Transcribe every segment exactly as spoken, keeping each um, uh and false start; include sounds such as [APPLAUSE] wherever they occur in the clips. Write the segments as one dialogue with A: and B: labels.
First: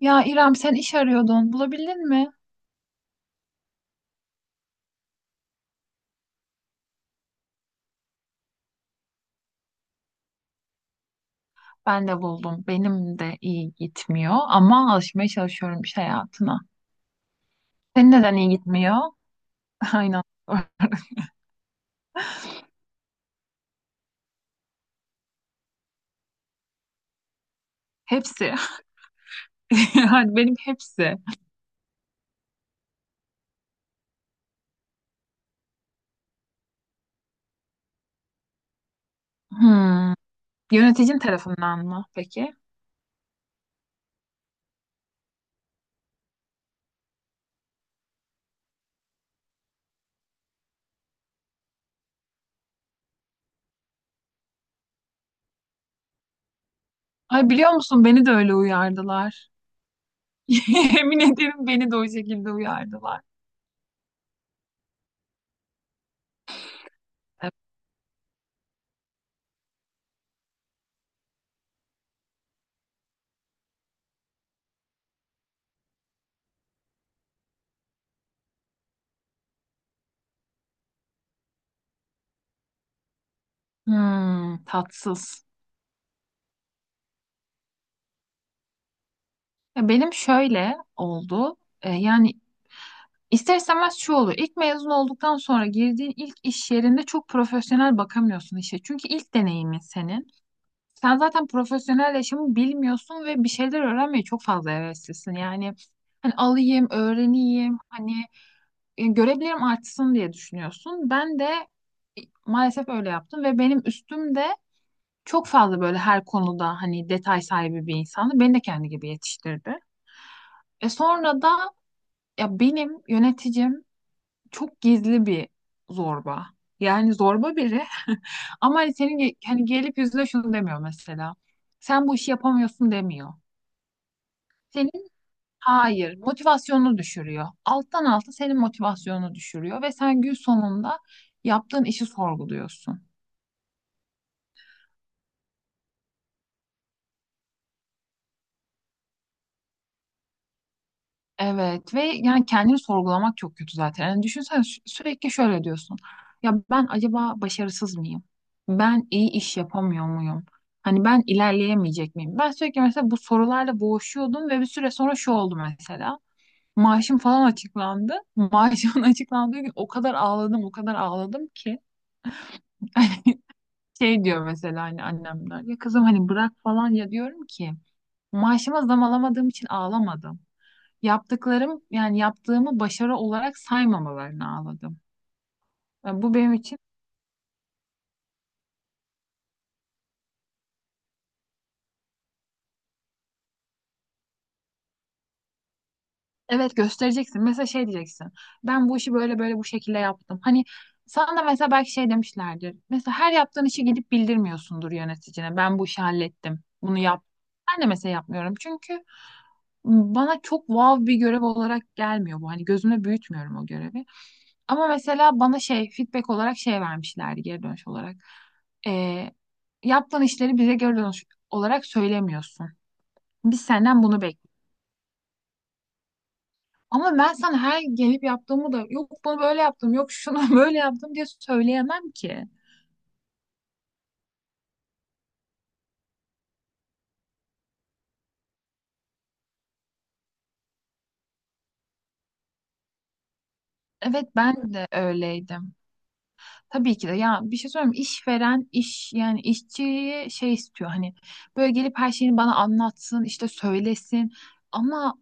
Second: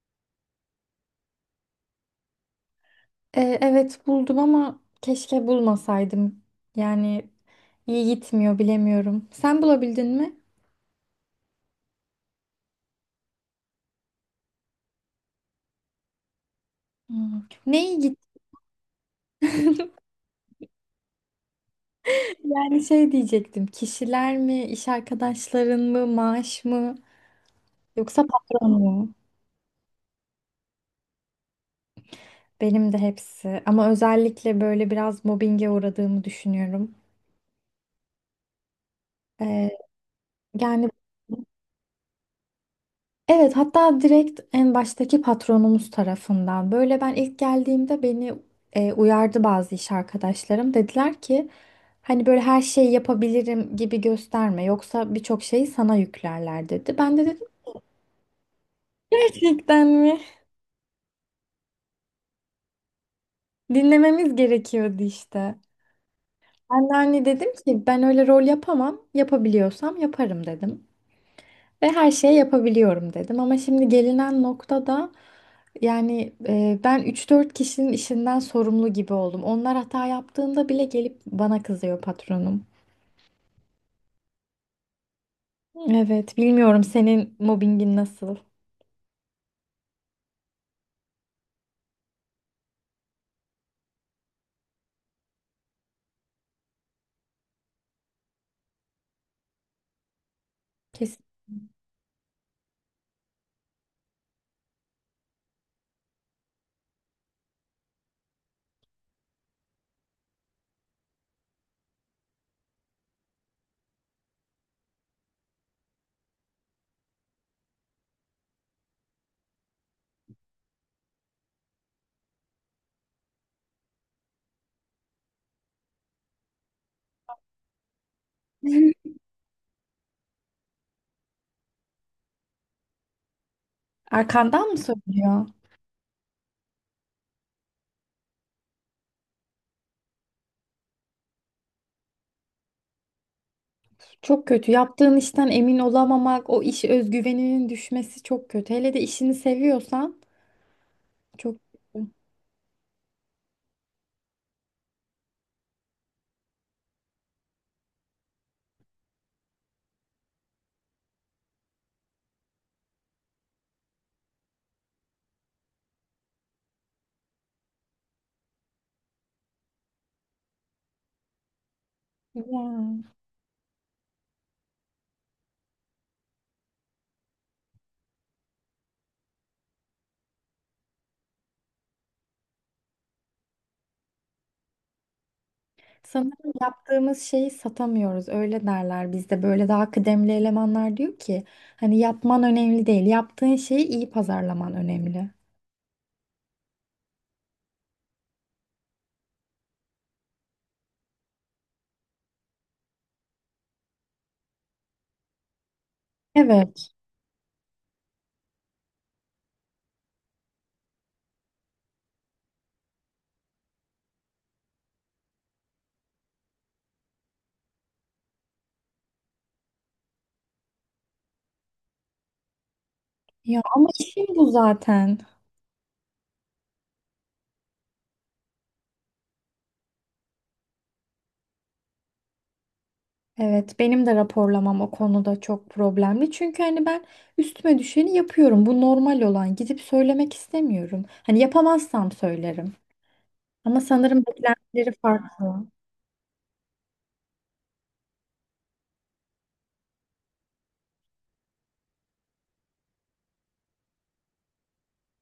A: Ya İrem sen iş arıyordun. Bulabildin mi?
B: E, evet buldum ama keşke bulmasaydım. Yani iyi gitmiyor bilemiyorum. Sen bulabildin mi?
A: Ben de buldum. Benim de iyi gitmiyor ama alışmaya çalışıyorum iş hayatına.
B: Hmm. Ne iyi
A: Senin neden
B: gitti?
A: iyi gitmiyor? [LAUGHS] Aynen.
B: Yani şey diyecektim. Kişiler mi, iş arkadaşların mı, maaş mı yoksa
A: Hepsi. [LAUGHS]
B: patron mu?
A: Yani benim hepsi.
B: Benim de hepsi. Ama özellikle böyle biraz mobbinge uğradığımı düşünüyorum. E,
A: Hmm.
B: yani
A: Yöneticin tarafından mı peki?
B: Evet, hatta direkt en baştaki patronumuz tarafından. Böyle ben ilk geldiğimde beni e, uyardı bazı iş arkadaşlarım. Dediler ki hani böyle her şeyi yapabilirim gibi gösterme. Yoksa birçok şeyi sana yüklerler dedi. Ben de dedim
A: Ay biliyor musun beni de öyle uyardılar.
B: gerçekten mi?
A: [LAUGHS] Yemin ederim beni de o şekilde uyardılar.
B: Dinlememiz gerekiyordu işte. Ben de hani dedim
A: Evet.
B: ki ben öyle rol yapamam. Yapabiliyorsam yaparım dedim. Ve her şeyi yapabiliyorum dedim. Ama şimdi gelinen noktada yani e, ben üç dört kişinin işinden sorumlu gibi oldum. Onlar hata yaptığında bile gelip bana kızıyor patronum.
A: Hmm, tatsız.
B: Evet, bilmiyorum senin mobbingin nasıl?
A: Ya benim şöyle oldu. E, yani İster istemez şu oluyor. İlk mezun olduktan sonra girdiğin ilk iş yerinde çok profesyonel bakamıyorsun işe. Çünkü ilk deneyimin senin. Sen
B: Kesin.
A: zaten profesyonel yaşamı bilmiyorsun ve bir şeyler öğrenmeye çok fazla heveslisin. Yani hani alayım, öğreneyim, hani e, görebilirim artsın diye düşünüyorsun. Ben de e, maalesef öyle yaptım ve benim üstüm de çok fazla böyle her konuda hani detay sahibi bir insandı. Beni de kendi gibi yetiştirdi. E sonra da ya benim yöneticim çok gizli bir zorba. Yani zorba biri ama hani
B: [LAUGHS]
A: senin ge- hani gelip yüzüne şunu demiyor mesela. Sen bu işi yapamıyorsun demiyor.
B: Arkandan mı
A: Senin
B: söylüyor?
A: hayır motivasyonunu düşürüyor. Alttan alta senin motivasyonunu düşürüyor ve sen gün sonunda yaptığın işi sorguluyorsun.
B: Çok kötü. Yaptığın işten emin olamamak, o iş özgüveninin düşmesi çok kötü. Hele de işini seviyorsan çok
A: Evet ve
B: kötü.
A: yani kendini sorgulamak çok kötü zaten. Yani düşünsene sü- sürekli şöyle diyorsun. Ya ben acaba başarısız mıyım? Ben iyi iş yapamıyor muyum? Hani ben ilerleyemeyecek miyim? Ben sürekli mesela bu sorularla boğuşuyordum ve bir süre sonra şu oldu mesela. Maaşım falan açıklandı. Maaşımın [LAUGHS] açıklandığı gün o kadar ağladım, o kadar ağladım ki.
B: Ya.
A: [LAUGHS] Şey diyor mesela hani annemler. Ya kızım hani bırak falan ya diyorum ki. Maaşıma zam alamadığım için ağlamadım, yaptıklarım yani yaptığımı başarı olarak saymamalarını ağladım. Yani bu
B: Sanırım
A: benim için
B: yaptığımız şeyi satamıyoruz. Öyle derler bizde. Böyle daha kıdemli elemanlar diyor ki hani yapman önemli değil. Yaptığın şeyi iyi pazarlaman önemli.
A: evet göstereceksin. Mesela şey diyeceksin. Ben bu işi böyle böyle bu şekilde yaptım. Hani sana da mesela belki şey demişlerdir. Mesela her yaptığın işi gidip bildirmiyorsundur yöneticine. Ben bu işi hallettim.
B: Evet.
A: Bunu yap. Ben de mesela yapmıyorum. Çünkü bana çok wow bir görev olarak gelmiyor bu. Hani gözümde büyütmüyorum o görevi. Ama mesela bana şey feedback olarak şey vermişlerdi geri dönüş olarak. e, Yaptığın işleri bize göre olarak söylemiyorsun.
B: Ya
A: Biz
B: ama
A: senden bunu
B: işim bu
A: bekliyoruz.
B: zaten.
A: Ama ben sana her gelip yaptığımı da yok bunu böyle yaptım, yok şunu [LAUGHS] böyle yaptım diye söyleyemem ki.
B: Evet, benim de raporlamam o konuda çok problemli. Çünkü hani ben üstüme düşeni yapıyorum. Bu normal olan. Gidip söylemek istemiyorum. Hani yapamazsam söylerim. Ama sanırım
A: Evet, ben de
B: beklentileri farklı.
A: öyleydim. Tabii ki de ya bir şey söyleyeyim mi? İşveren iş yani işçiyi şey istiyor hani böyle gelip her şeyini bana anlatsın işte söylesin ama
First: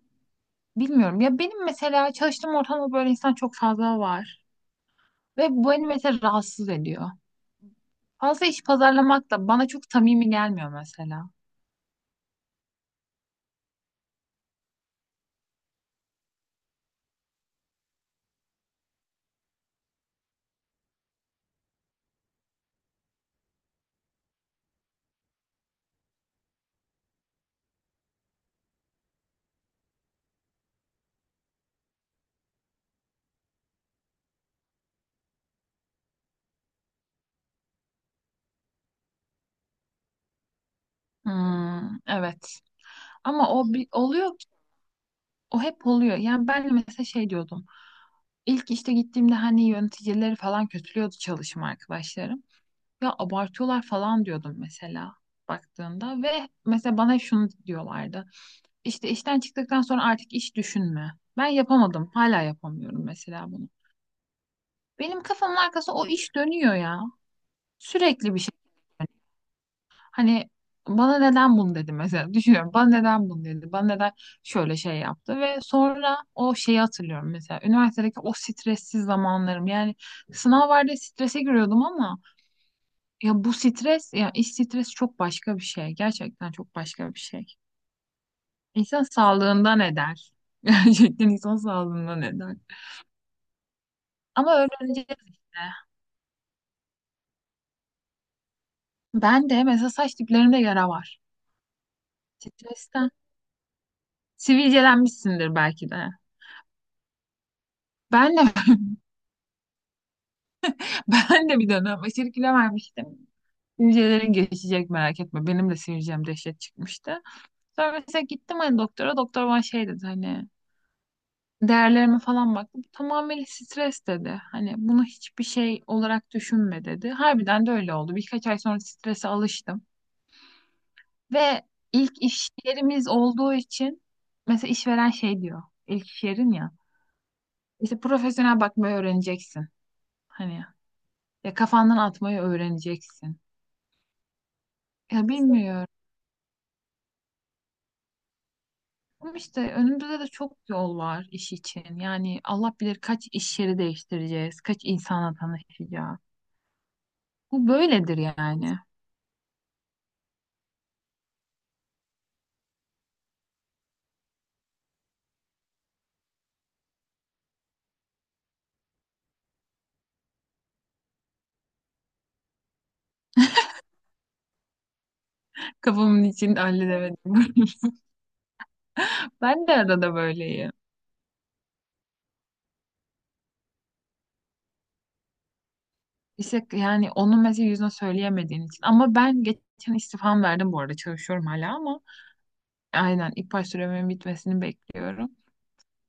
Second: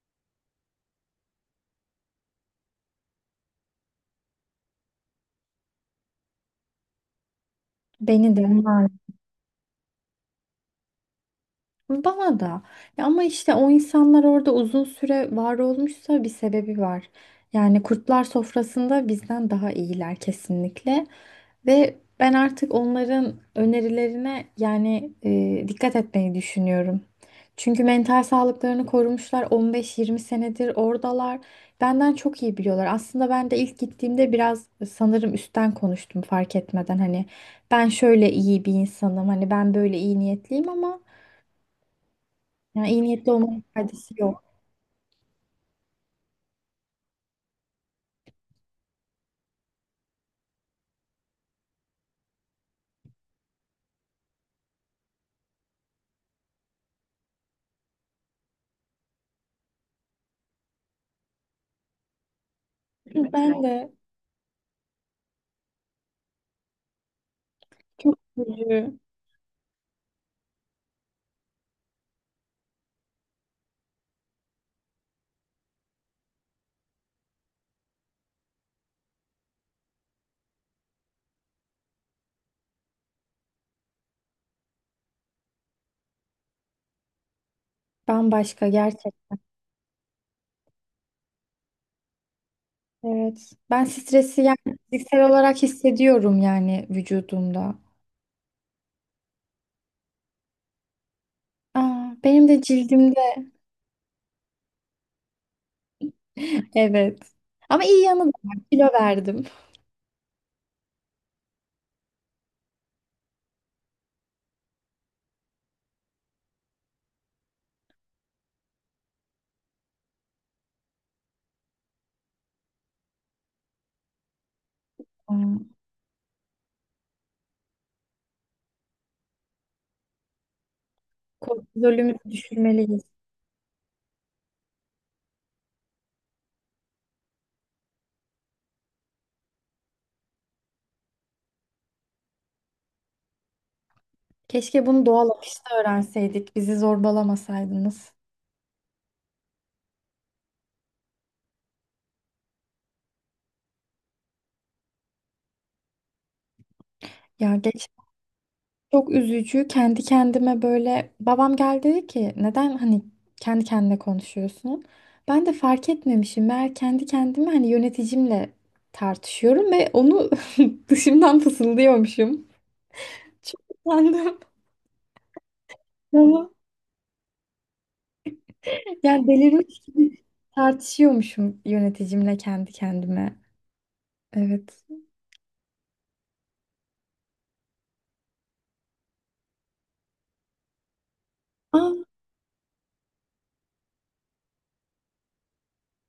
A: bilmiyorum ya benim mesela çalıştığım ortamda böyle insan çok fazla var ve bu beni mesela rahatsız ediyor.
B: Beni de
A: Fazla iş
B: onlar.
A: pazarlamak da bana çok samimi gelmiyor mesela.
B: Bana da. Ya ama işte o insanlar orada uzun süre var olmuşsa bir sebebi var. Yani kurtlar sofrasında bizden daha iyiler kesinlikle. Ve ben artık onların önerilerine yani e, dikkat etmeyi düşünüyorum. Çünkü mental sağlıklarını korumuşlar on beş yirmi senedir oradalar. Benden çok iyi biliyorlar. Aslında ben de ilk gittiğimde biraz sanırım üstten konuştum fark etmeden. Hani ben şöyle iyi bir insanım, hani ben böyle iyi niyetliyim ama
A: Hmm, evet.
B: yani iyi niyetli
A: Ama
B: olmanın
A: o bir,
B: faydası
A: oluyor,
B: yok.
A: o hep oluyor. Yani ben de mesela şey diyordum. İlk işte gittiğimde hani yöneticileri falan kötülüyordu çalışma arkadaşlarım. Ya abartıyorlar falan diyordum mesela baktığında ve mesela bana şunu diyorlardı. İşte işten çıktıktan sonra artık iş düşünme. Ben yapamadım. Hala yapamıyorum
B: [LAUGHS]
A: mesela
B: Ben
A: bunu.
B: de
A: Benim kafamın arkası o iş dönüyor ya.
B: çok
A: Sürekli bir şey.
B: üzücü.
A: Hani bana neden bunu dedi mesela düşünüyorum, bana neden bunu dedi, bana neden şöyle şey yaptı ve sonra o şeyi hatırlıyorum mesela üniversitedeki o stressiz zamanlarım yani sınav vardı strese giriyordum ama ya bu stres ya iş stresi çok başka bir şey, gerçekten çok başka bir şey.
B: Bambaşka
A: İnsan
B: gerçek.
A: sağlığından eder, [LAUGHS] gerçekten insan sağlığından eder
B: Evet. Ben stresi
A: ama
B: yani
A: öğreneceğiz
B: fiziksel olarak
A: işte.
B: hissediyorum yani vücudumda.
A: Ben de mesela saç diplerimde yara var
B: Aa, benim de
A: stresten.
B: cildimde.
A: Sivilcelenmişsindir belki de.
B: [LAUGHS] Evet. Ama iyi yanı da
A: Ben de
B: var. Kilo verdim.
A: [LAUGHS] ben de bir dönem aşırı kilo vermiştim. Hücrelerin geçecek merak etme. Benim de sivilcem dehşet çıkmıştı. Sonra mesela gittim hani doktora. Doktor bana şey dedi hani değerlerime falan baktı. Bu tamamen stres dedi. Hani bunu hiçbir
B: Aa.
A: şey olarak düşünme dedi. Harbiden de öyle oldu. Birkaç ay sonra strese alıştım. Ve ilk
B: Kortizolümüzü
A: iş
B: düşürmeliyiz.
A: yerimiz olduğu için mesela işveren şey diyor. İlk iş yerin ya. İşte profesyonel bakmayı öğreneceksin. Hani ya kafandan atmayı öğreneceksin.
B: Keşke bunu doğal
A: Ya
B: akışta
A: bilmiyorum.
B: öğrenseydik. Bizi zorbalamasaydınız.
A: Ama işte önümüzde de çok yol var iş için. Yani Allah bilir kaç iş yeri değiştireceğiz, kaç insanla tanışacağız.
B: Ya
A: Bu
B: geç.
A: böyledir yani.
B: Çok üzücü. Kendi kendime böyle babam geldi dedi ki neden hani kendi kendine konuşuyorsun? Ben de fark etmemişim. Meğer kendi kendime hani yöneticimle tartışıyorum ve onu [LAUGHS] dışımdan fısıldıyormuşum. Çok utandım.
A: Kafamın
B: Ama
A: içinde halledemedim. [LAUGHS]
B: yani
A: Ben de
B: delirmiş
A: arada
B: gibi
A: böyleyim.
B: tartışıyormuşum yöneticimle kendi kendime. Evet.
A: İşte yani onun mesela yüzüne söyleyemediğin için. Ama ben geçen istifam verdim bu arada. Çalışıyorum hala
B: Aa,
A: ama aynen ilk baş süremin bitmesini bekliyorum.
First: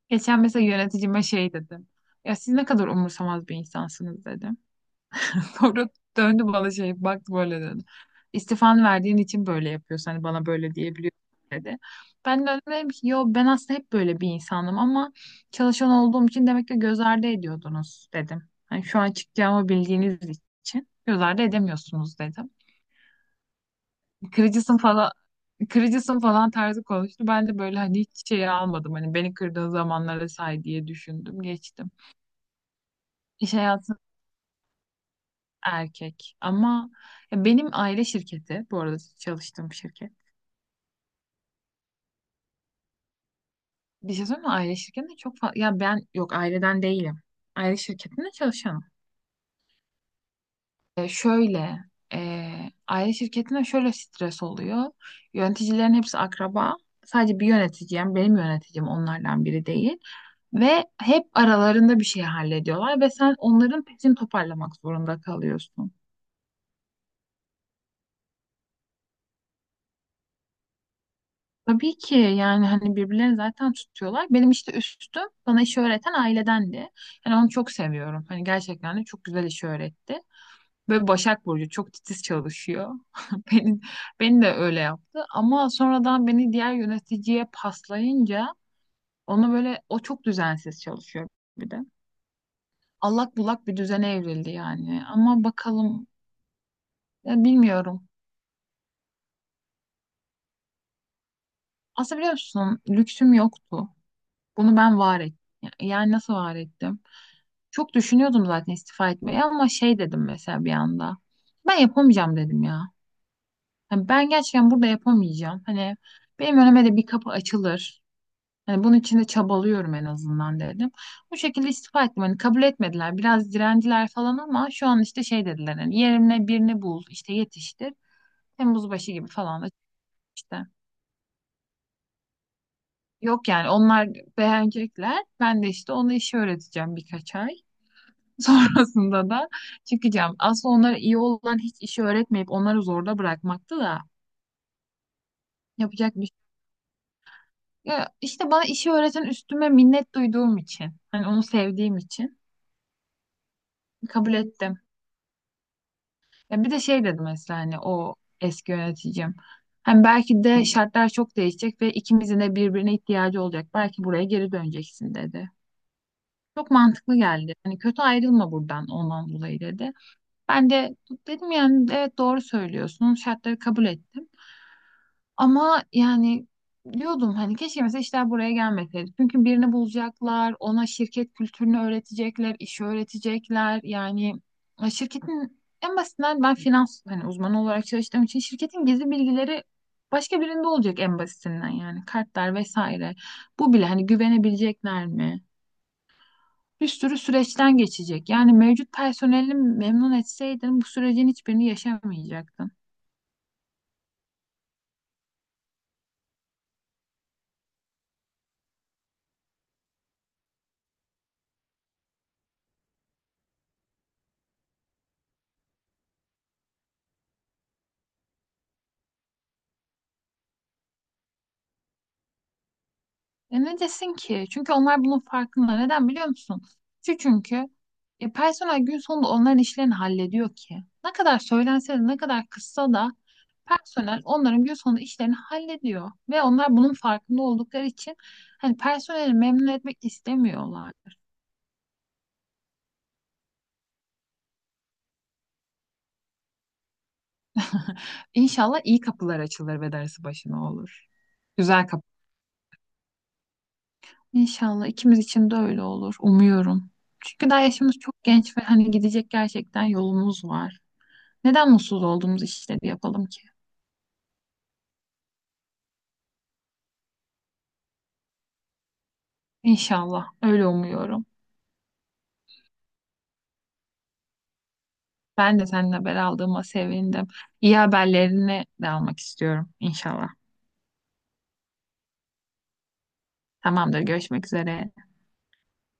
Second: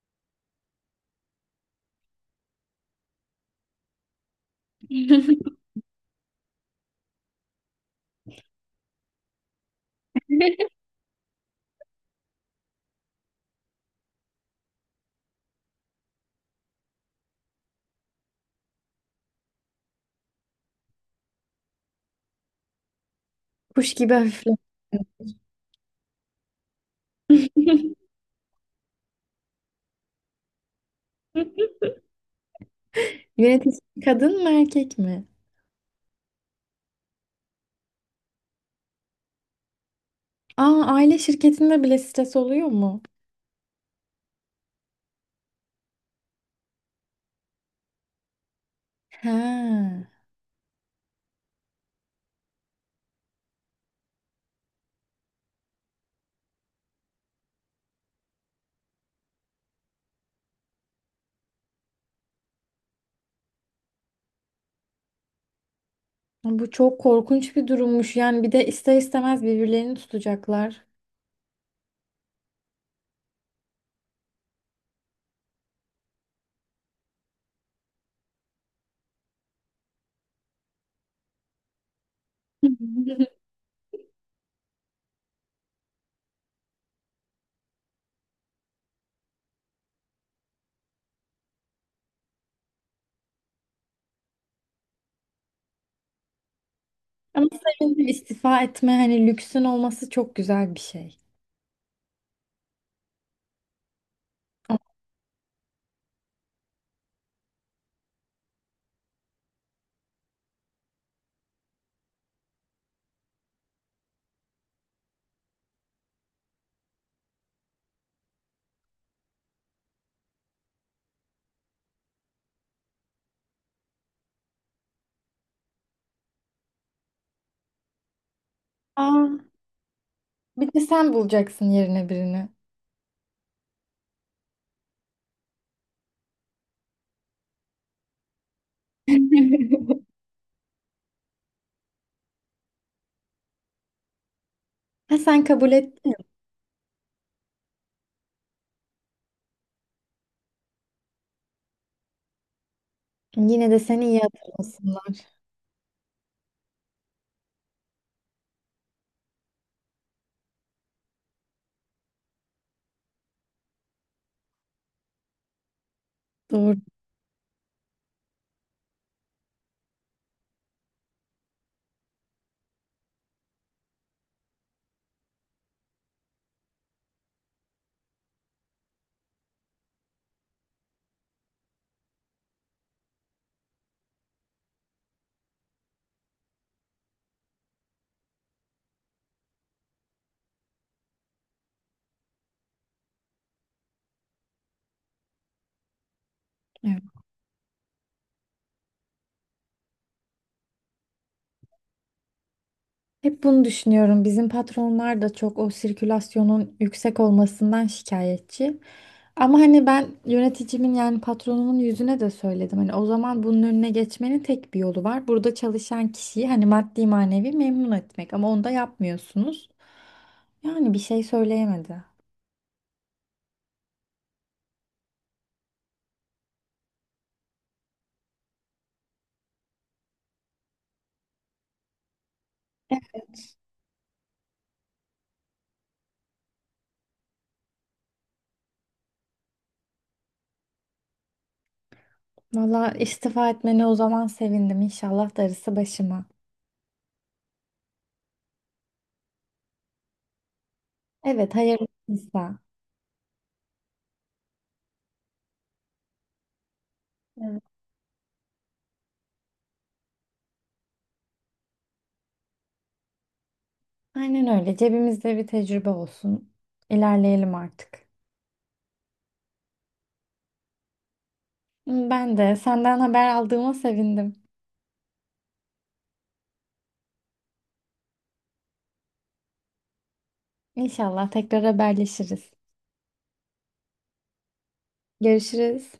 A: Geçen mesela yöneticime şey dedim. Ya siz ne kadar umursamaz bir insansınız dedim.
B: [LAUGHS]
A: Sonra döndü bana şey baktı böyle dedi. İstifan verdiğin için böyle yapıyorsun. Hani bana böyle diyebiliyorsun dedi. Ben de dedim ki yo ben aslında hep böyle bir insanım ama çalışan olduğum için demek ki göz ardı ediyordunuz dedim. Hani şu an çıkacağımı bildiğiniz için göz ardı edemiyorsunuz dedim.
B: kuş gibi hafifledim.
A: Kırıcısın falan, kırıcısın falan tarzı konuştu. Ben de böyle hani hiç şey almadım. Hani beni kırdığın zamanlara say diye düşündüm geçtim. İş
B: Yönetici
A: hayatı
B: kadın mı erkek mi?
A: erkek. Ama ya benim aile şirketi, bu arada çalıştığım şirket.
B: Aa, aile şirketinde bile stres oluyor mu?
A: Bir şey söyleyeyim mi? Aile şirketinde çok fazla... Ya ben yok aileden değilim. Aile şirketinde çalışanım.
B: Ha.
A: E, şöyle, e, aile şirketinde şöyle stres oluyor. Yöneticilerin hepsi akraba. Sadece bir yöneticim, benim yöneticim onlardan biri değil. Ve hep aralarında bir şey hallediyorlar ve sen onların peşini toparlamak zorunda kalıyorsun.
B: Bu çok korkunç bir durummuş. Yani bir de ister istemez birbirlerini tutacaklar.
A: Tabii ki yani hani birbirlerini zaten tutuyorlar. Benim işte üstüm bana işi öğreten ailedendi. Yani onu çok seviyorum. Hani gerçekten de çok güzel işi öğretti. Böyle Başak Burcu çok titiz çalışıyor. [LAUGHS]
B: [LAUGHS]
A: Beni, beni de öyle yaptı. Ama sonradan beni diğer yöneticiye paslayınca onu böyle o çok düzensiz çalışıyor bir de. Allak bullak bir düzene evrildi yani. Ama bakalım ya
B: Ama sevindim,
A: bilmiyorum.
B: istifa etme hani lüksün olması çok güzel bir şey.
A: Aslında biliyor musun lüksüm yoktu. Bunu ben var ettim. Yani nasıl var ettim? Çok düşünüyordum zaten istifa etmeyi ama şey dedim mesela bir anda. Ben yapamayacağım dedim ya. Hani ben gerçekten burada yapamayacağım. Hani benim önüme de bir kapı açılır. Hani bunun için de çabalıyorum en azından dedim. Bu şekilde istifa ettim. Hani kabul etmediler. Biraz direndiler falan ama şu an işte şey dediler. Hani yerine birini bul, işte yetiştir. Temmuz başı gibi
B: Aa,
A: falan da işte.
B: bir de sen bulacaksın yerine birini.
A: Yok yani onlar beğenecekler. Ben de işte ona işi öğreteceğim birkaç ay. [LAUGHS] Sonrasında da
B: [LAUGHS]
A: çıkacağım. Aslında onlara iyi olan hiç işi öğretmeyip onları zorda bırakmaktı da
B: Ha, sen kabul ettin.
A: yapacak bir şey. Ya işte bana işi öğreten üstüme minnet duyduğum için, hani onu sevdiğim için
B: Yine de seni iyi
A: kabul ettim.
B: hatırlasınlar.
A: Ya bir de şey dedim mesela hani o eski yöneticim. Hani belki de şartlar çok değişecek ve ikimizin de birbirine ihtiyacı olacak. Belki buraya geri döneceksin dedi. Çok
B: Doğru.
A: mantıklı geldi. Hani kötü ayrılma buradan ondan dolayı dedi. Ben de dedim yani evet doğru söylüyorsun. Şartları kabul ettim. Ama yani diyordum hani keşke mesela işler buraya gelmeseydi. Çünkü birini bulacaklar, ona şirket kültürünü öğretecekler, işi öğretecekler. Yani e, şirketin en basitinden ben finans hani uzmanı olarak çalıştığım için şirketin gizli bilgileri başka birinde olacak en basitinden yani kartlar vesaire. Bu bile hani güvenebilecekler mi? Bir
B: Evet.
A: sürü süreçten geçecek. Yani mevcut personeli memnun etseydin bu sürecin hiçbirini yaşamayacaktın.
B: Hep bunu düşünüyorum. Bizim patronlar da çok o sirkülasyonun yüksek olmasından şikayetçi. Ama hani ben yöneticimin yani patronumun yüzüne de söyledim. Hani o zaman bunun önüne geçmenin tek bir yolu var. Burada çalışan kişiyi hani maddi manevi memnun etmek. Ama onu da yapmıyorsunuz. Yani bir şey söyleyemedi.
A: E ne desin ki? Çünkü onlar bunun farkında. Neden biliyor musun? Şu çünkü e, personel gün sonunda onların işlerini hallediyor ki. Ne kadar söylense de ne kadar kızsa da personel onların gün sonunda işlerini hallediyor. Ve onlar bunun farkında oldukları için hani personeli memnun etmek istemiyorlar.
B: Valla istifa etmene o zaman sevindim. İnşallah darısı başıma.
A: [LAUGHS] İnşallah iyi kapılar açılır ve dersi başına olur.
B: Evet,
A: Güzel kapı.
B: hayırlısıysa.
A: İnşallah ikimiz için de öyle olur. Umuyorum. Çünkü daha
B: Evet.
A: yaşımız çok genç ve hani gidecek gerçekten yolumuz var. Neden mutsuz olduğumuz işleri yapalım ki?
B: Aynen öyle. Cebimizde bir tecrübe olsun. İlerleyelim artık.
A: İnşallah. Öyle umuyorum.
B: Ben de senden haber aldığıma sevindim.
A: Ben de seninle haber aldığıma sevindim. İyi haberlerini de almak istiyorum. İnşallah.
B: İnşallah tekrar haberleşiriz.
A: Tamamdır. Görüşmek üzere.
B: Görüşürüz.